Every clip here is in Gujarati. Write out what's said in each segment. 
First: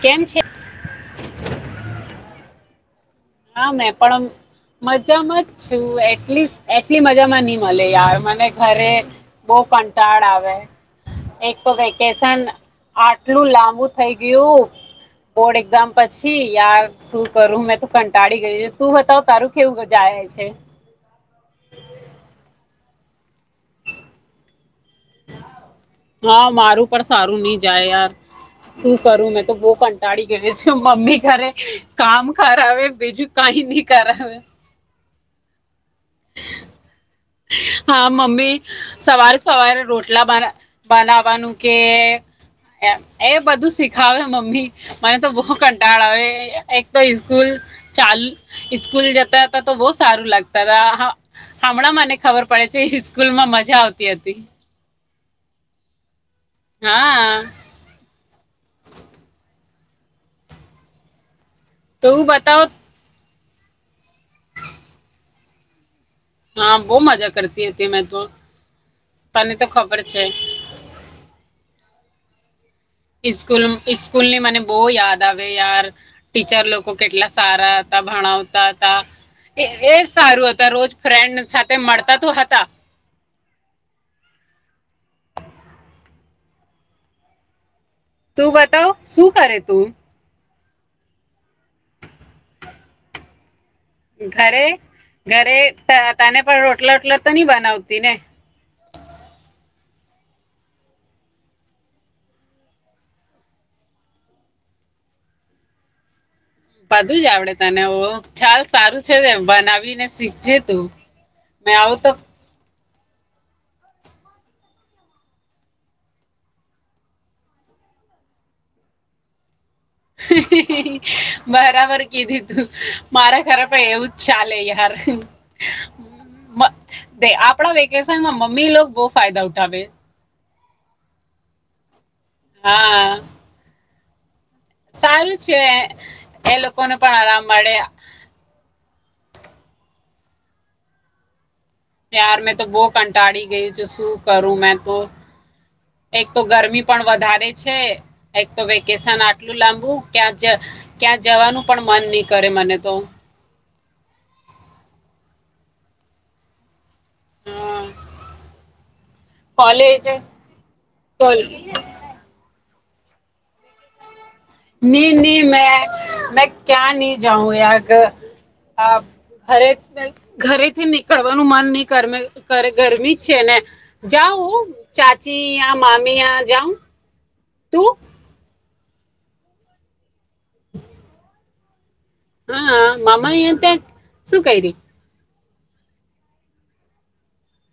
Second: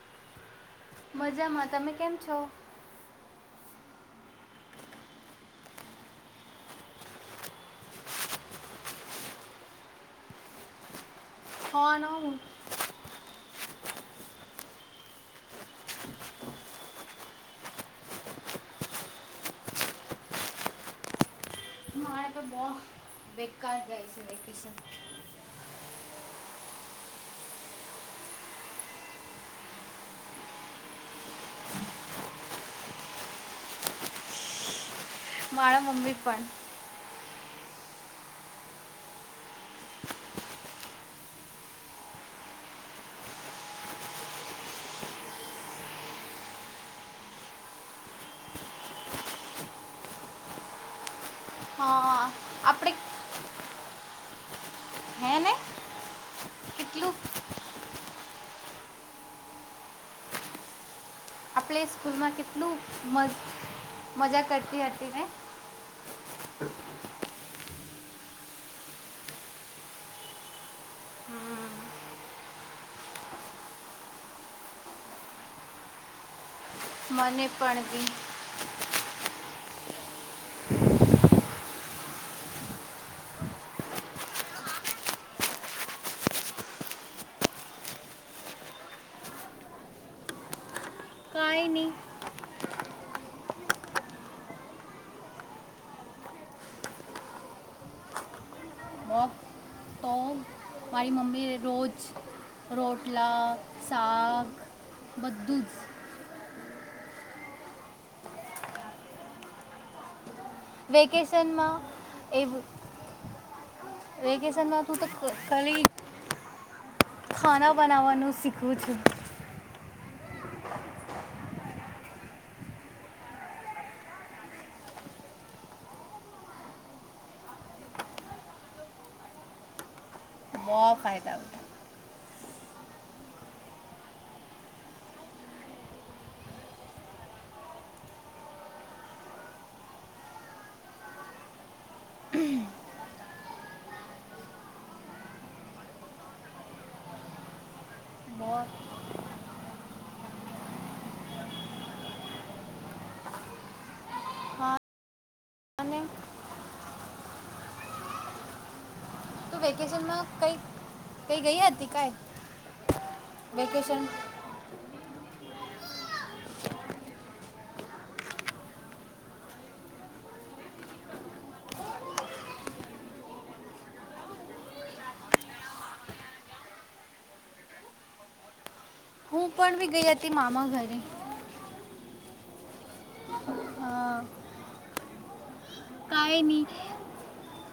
કેમ છે? મજામાં. તમે કેમ છો? હા મેં પણ મજામાં જ છું. એટલીસ એટલી મજામાં નહીં મળે યાર. મને ઘરે બો કંટાળ આવે. એક તો હા ના હું વેકેશન આટલું લા હું થઈ ગયું? બોર્ડ એક્ઝામ પછી યાર, શું કરું મે કંટાળી ગય, તું બતાવ તારું કેવું જાય છે? મારે તો બહુ બેકાર જાય છે વેકેશન. હા, મારું પણ સારું નઈ જાય યાર. શું કરું મેં તો બહ કંટાળી ગયો છે. મમ્મી ઘરે કામ કરાવે બીજું કાંઈ નહીં કરાવે. મારા મમ્મી પણ. હા, મમ્મી સવારે-સવારે રોટલા બના બનાવાનું કે, એ-એ બધું શીખાવે મમ્મી. મને તો બો કંટાળ આવે. એ-એક તો ઈ સ્કૂલ ચાલ ઈ સ્કૂલ જતા હતા, તો બહુ સારું લાગતા હતા. હા-હમણાં મને હા ખબર પડે આપણે છે સ્કૂલ માં મજા આવતી હતી. હે ને કેટલું હા. આપણે તું સ્કૂલમાં બતાવ કેટલું મ મજા કરતી હતી ને? હા, બહુ મજા કરતી હતી મેં તો. તને તો ખબર છે. ઈ સ્કૂલ ઈ સ્કૂલની મને બો યાદ આવે યાર ટીચર લો લોકો કેટલા મને સારા પણ હતા, બી ભણાવતા હતા. એ જ સારું હતું આ રોજ ફ્રેન્ડ સાથે મળતા તો હતા. તું બતાવ, શું કરે તું? કાંઈ નહીં ઘરે-ઘરે ત-તને પણ રોટલા-વોટલા તો ની બનાવતી ને? બહુ તો મારી મમ્મી રોજ રોટલા શાક બધું જ - બધું જ આવડે તને ઓહ. ચાલ સારું છે ને બનાવીને શી વેકેશનમાં એવ વેકેશનમાં તું તો ક -કળી ખાના બનાવાનું શીખવું છું. બરાબર કીધી તું મારા ખરે પણ એવું જ ચાલે યાર આપણા વેકેશનમાં મમ્મી લોકો બહુ ફાયદા ઉઠાવે બ ફાયદા ઉ હા સારું છે, એ લોકોને પણ આરામ મળે, ત્યાર મેં તો બહુ કંટાળી ગયું છે, શું કરું મેં તો એક તો ગરમી પણ વધારે છે, એક બહુ તો વેકેશન આટલું લાંબુ ક્યાં ક્યાં જવાનું પણ મન નહી, કરે મને તો હા અને હમ્મ તું વેકેશનમાં કઈ કઈ ગઈ હતી, કઈ વેકેેશન ની નહી મેં મેં ક્યાં નહી, જાઉં યાગ ઘરે ઘરેથી નીકળવાનું મન નહ ગરમી જ છે, ને જાઉ ચાચી મામીયાં જાઉં તું? હું પણ બી ગયા તે મામા ઘરે હા, મામા અ ત્યાં શું કર્યું? કઈ નહી,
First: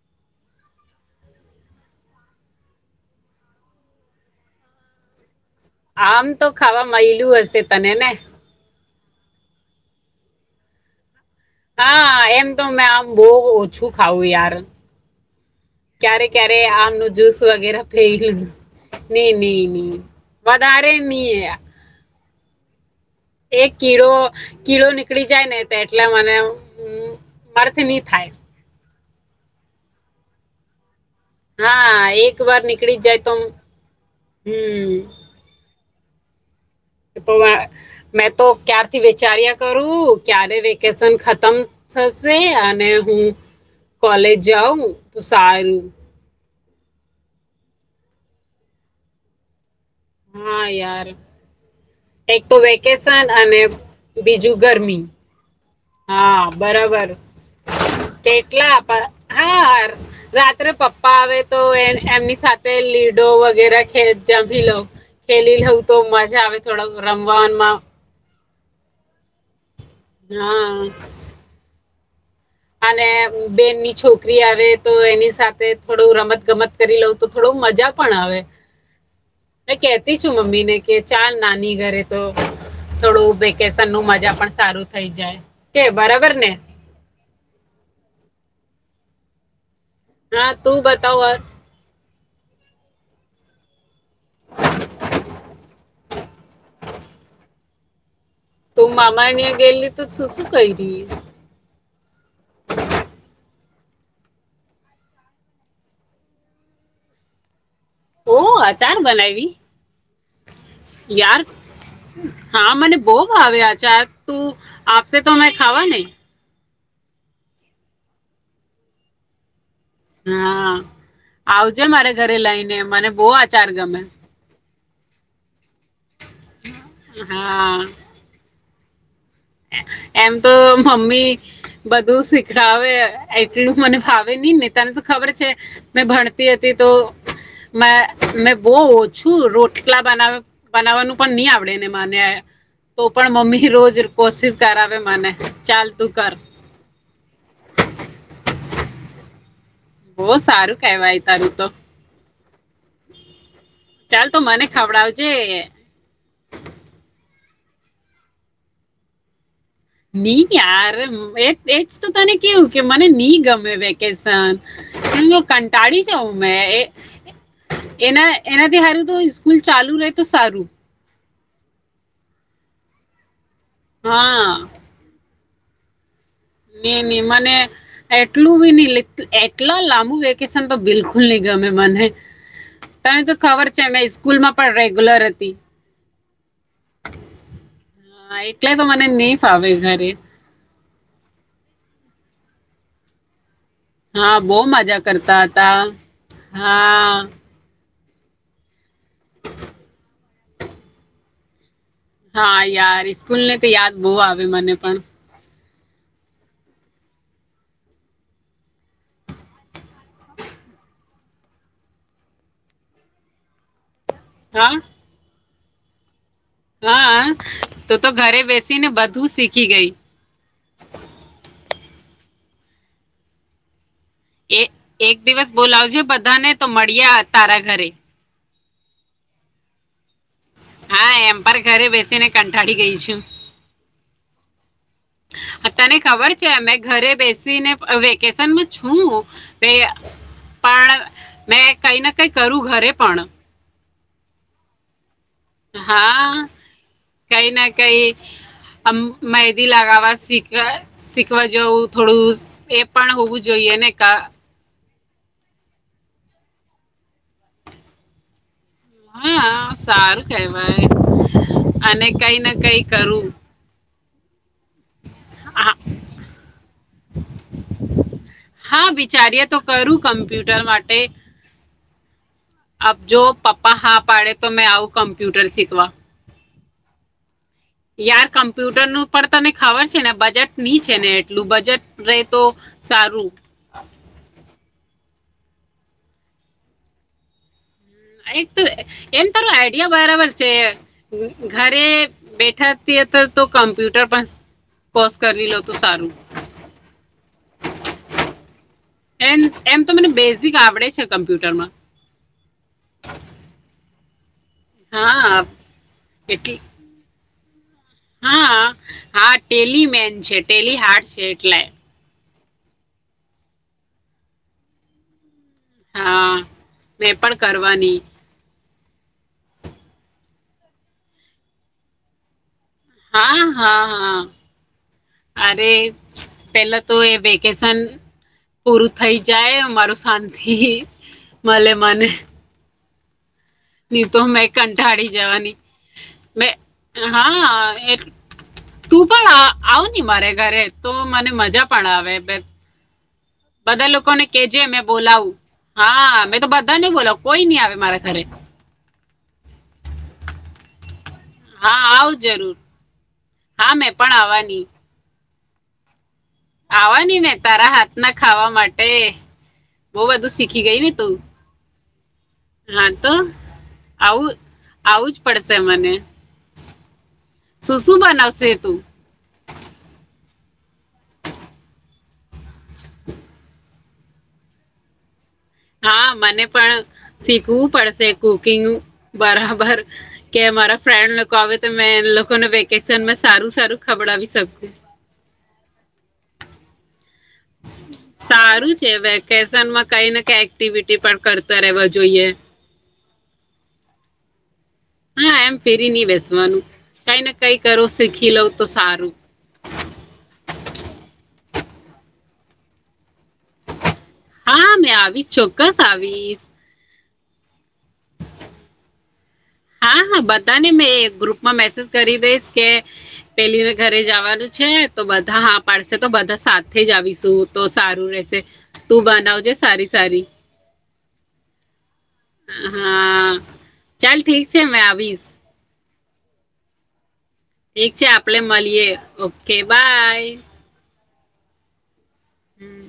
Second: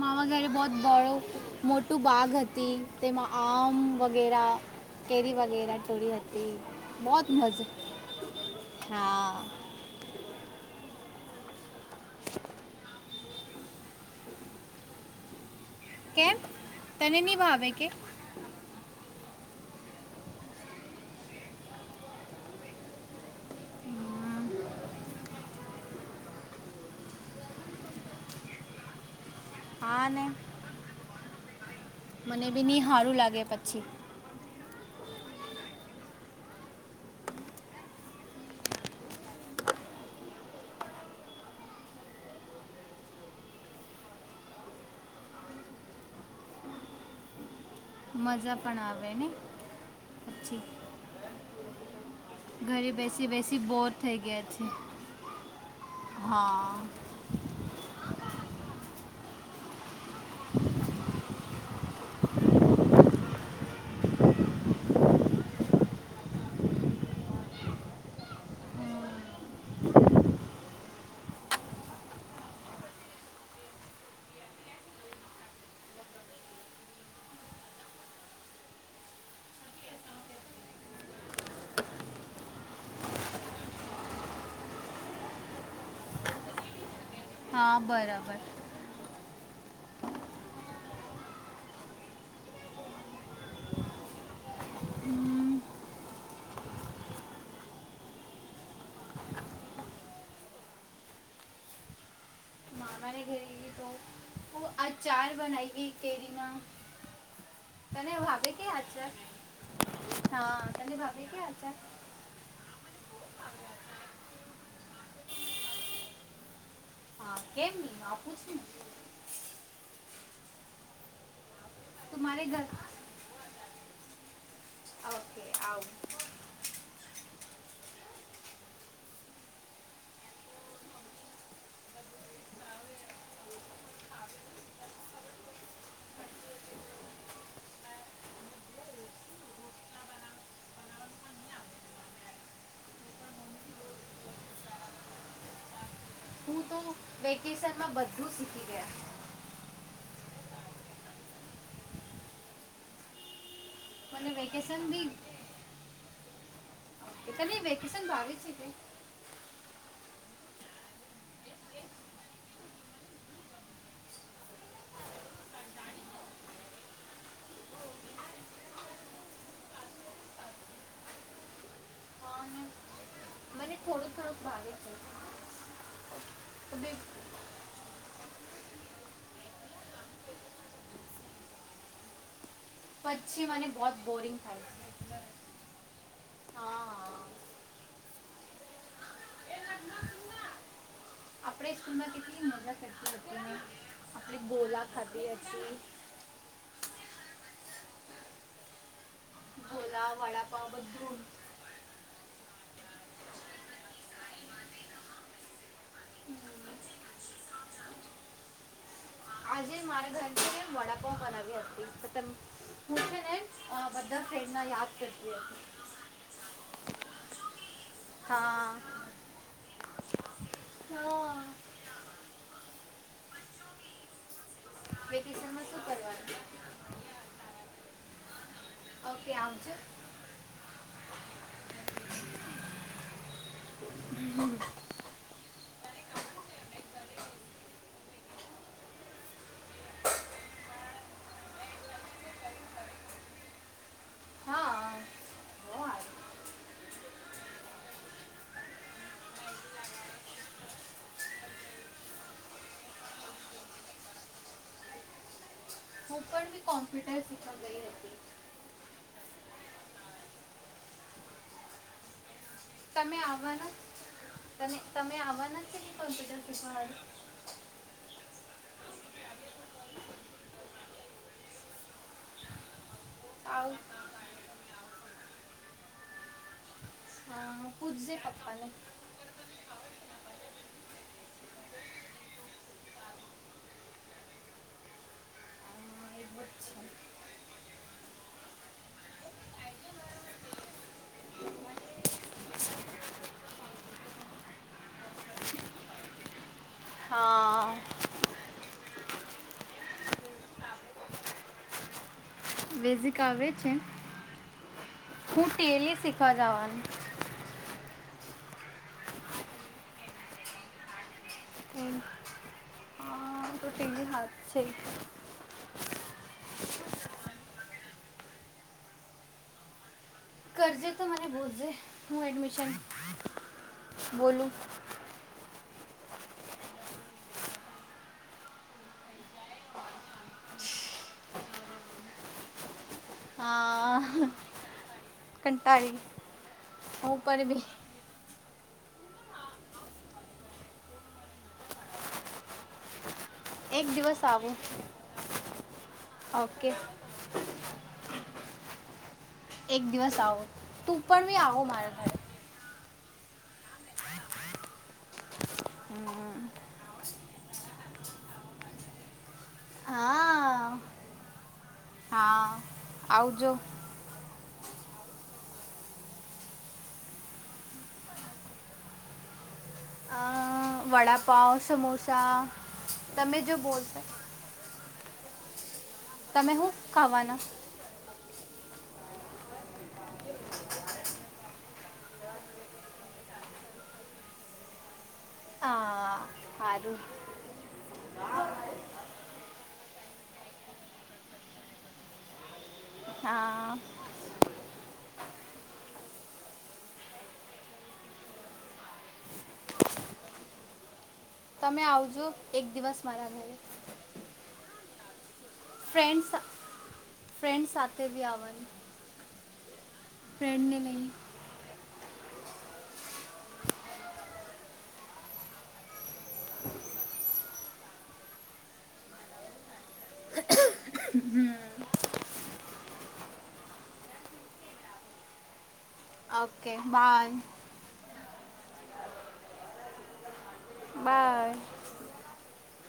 મામા ઘરે બહો મોટું બાગ હતી, તેમાં આમ વગેરા કેરી વગ આમ તો ખાવા મળલું હશે મજા તને ને હા હા, એમ તો મેં આમ બહ ઓછું ખાવું યાર ક્યારે કેમ ક્યારે આમ ન તને જુસ નહીં ભાવે વગેરે કે ફેલું નહી નહી નહી વધારે નહી, એ એક કીડો કીડો નીકળી જાય ને એટલે મને મર્થ નહી, થાય હા ને હા એક મને વાર બી નહીં નીકળી સારું જાય તોમ લાગે પછી હમ્મ હમ્મ તો મેં તો ક્યારથી વિચાર્યા કરું ક્યારે વેકેશન ખતમ થશે, અને હું કોલેજ જાઉં તો સારું મજા પણ આવે ને પછી હા યાર એક તો ઘરે બેસી વેકેશન અને બેસી બોર થઈ ગયા બીજું છે ગરમી. હા બરોબર. કેટલા [unintelligible] હાર રાત્રે પપ્પા આવે તો એ એમની સાથે લીડો વગેરે ખેલ જમી લઉ ખેલી લઉં તો મજા આવે થોડ રમવામાં. હા. અને બેનની છોકરી આવે તો એની સાથે થોડું રમત ગમત કરી લઉં તો થોડું મજા પણ આવે મે કેતી છું મમ્મીને કે ચાલ નાની ઘરે તો થોડું વેકેશન નું મજા પણ સારું થઈ જાય કે બરાબર ને. હા બરાબર. હા તું બતાવ અ. તું મામા અિયાં ગયેલલી તો શું શું કયરી. અચાર બનાઈ ગઈ કેરીમાં. તને ઓ ભાવ કે અચાર આચાર બનાવી હા તને ભાવ કે યાર આચાર. હા મને બહવ આવે આચાર તું આપશે તો અમે ખાવા નને. હા કેમ ની આપું શું. હા. આવજે મારે તું ઘરે ઘર લઈને મને બહ આ ચાર ગમે. આવ. હા. એમ તો મમ્મી બધું શીખડાવે એટલું મને ભાવે નહી ને તને તો ખબર છે મેં ભણતી હતી તો મેં બહ ઓછું રોટલા બના બનાવવાનું પણ નહી આવડે ને મને તો પણ મમ્મી રોજ કોશિશ કરાવે મને ચાલ. તું કર હું તો વેકેશનમાં બધું શીખી. ગયા બહ સારું કેવાય તારું તો. ચાલ તો મને વેકેશન બી ખવડાવજે. એને વેકેશન ભાવ છે કે? ની યાર એજ તો તને કેવું કે મને ની ગમે વેકેશન જો કંટાળી જાવં મે એ એનાથી હારું તો સ્કૂલ ચાલુ રહે તો સારું. હા, ને મને થોડુંક થોડુંક હા. ભાવે છે તો બી નઈ ની મને એટલું બી નહ એટલા લાંબુ વેકેશન તો બિલકુલ ની ગમે મને. તને તો પછી ખબર મને છે બહુ મે સ્કૂલ બોરિંગ માં થાય પણ રેગ્યુલર હતી. છે હા હા એટલે તો મને નહી ફાવે ઘરે. અપડે સ્કૂલમાં કેટલી મજા કરતા [unintelligible] હા બહુ મજા કરતા હતા. હા. લા વાડાપાવ બધું. હા યાર સ્કૂલ ને તો યાદ બહુ આવે મને પણ. આજે મારા ઘર વડાપાવ બનાવી હતી [unintelligible] હને છે ને બધા ફ્રેન્ડ ના હા યાદ કરતી હતી. હા તો તો ઘરે હા બેસીને બધું શીખી ગઈ. હા એ એક દિવસ વેકેશનમાં શું બોલાવજે કરવાનું બધાને તો મળીએ તારા ઘરે. ઓકે આવજો. હા એમ. અરે ઘરે બેસીને કંટાળી ગઈ છું. આહ તને ખબર છે મેં ઘરે બેસીને અહ વેકેશનમાં છું વે પણ મેં કઈ ના કઈ કરું ઘરે પણ. હા બહુ સારું. હા કઈ ના કઈ અમ્મ મહેદી લગાવવા શીખવા શીખવા જવું થોડું એ પણ હોવું જોઈએ ને કા હું પણ બી કોમ્પ્યુટર શીખવા ગઈ હતી. હા સારું કહેવાય અને કઈ ને કંઈ તમે કરું આવવાના તમે-તમે આવવાના હા છે કોમ્પ્યુટર શીખવાળું? હા, બિચારીએ તો કરું કમ્પ્યુટર માટે અબ જો આવું પપ્પા હા પાડે તો મે આઉ કમપ્યુટર સીખવા. અ, પૂછજે યાર પપ્પાને કમ્પ્યુટર નું પણ તને ખબર છે ને બજટ ની છે ને એટલું બજેટ રે તો સારું. હમ્મ એક તો એમ તારું આઈડિયા બરાબર છે અહ અહ ઘરે બેઠા તે તો કમ્પ્યુટર પણ કોર્સ કરી લો તો સારું. હા. એમ એમ તો મને બેઝિક આવડે છે કમ્પ્યુટરમાં. વેઝિક આવડે છે? હા હું ટેલી શીખવા જવાની. હાઆ. હા ટેલી મેન છે, ટેલી હાર્ટ છે એટલે. એમ હા તો ટેલી હાથ છે. હા, મેં પણ કરવાની. કરજે તો મને બોલઝે હું એડમિશન હા, હા, હા. બોલું અરે પેલા તો એ વેકેશન પૂરું થઈ જાય મારુ શાંતિ મલે મને. હા ની મેં તો કં ટાળી જવાની. કંટાળી મેં હું પણ હા બી એ તું પણ આ-આવ ની મારે ઘરે તો મને મજા પણ આવે બે એક બધા દિવસ લોકોને આવું કેજે મેં બોલાવું. હા મે તો ઓકે બધાને બોલાવ કોઈ નહી આવે મારા ઘરે. એક દિવસ આવો તું પણ બી આવો હા, મારા આવ ઘરે જરૂર. હા, મેં પણ આવાની. આવાની ને તારા હાથના ખાવા માટે. બહુ બધું શીખી હા ગયું ને તું? હા તો આવજો આવું આવું જ પડશે મને. શું શું બનાવશે તું? અહ વડાપાવ, સમોસા તમે જો બોલશે હા, મને પણ ખાવાના શીખવું પડશે. કુકિંગ બરાબર કે મારા ફ્રેન્ડ લોકો આવે તો મે એન લોકોને વેકેશનમાં સારું સારું ખવડાવી શકું. હા સારું સારું છે વેકેશનમાં કઈ ને કઈ એક્ટિવિટી પણ કરતા રહેવા જોઈએ. હા હા એમ ફેરી નહીં બેસવાનું કાઈને કાઈ કરો શીખી લો તો સારું. તમે આવજો એક દિવસ મારા ઘર હા મેં આવીશ ચોક્ ક્કસ આવીશ. ફ્રેન્ડસ સાથે બી આવાનું. હા હા બધાને મેં ગ્રુપમાં મેસેજ કરી દઈશ કે પેલીને ઘરે જવાનું છે તો બધા હા પાડશે તો બધા સાથે જ આવીશું તો સારું રેહશે તું બનાવજે સારી સારી હા, ચાલ ઠીક છે મેં આવીશ. Okay bye. ઠીક છે આપલે મળીએ ઓકે બાય. બાય. હમ્મ.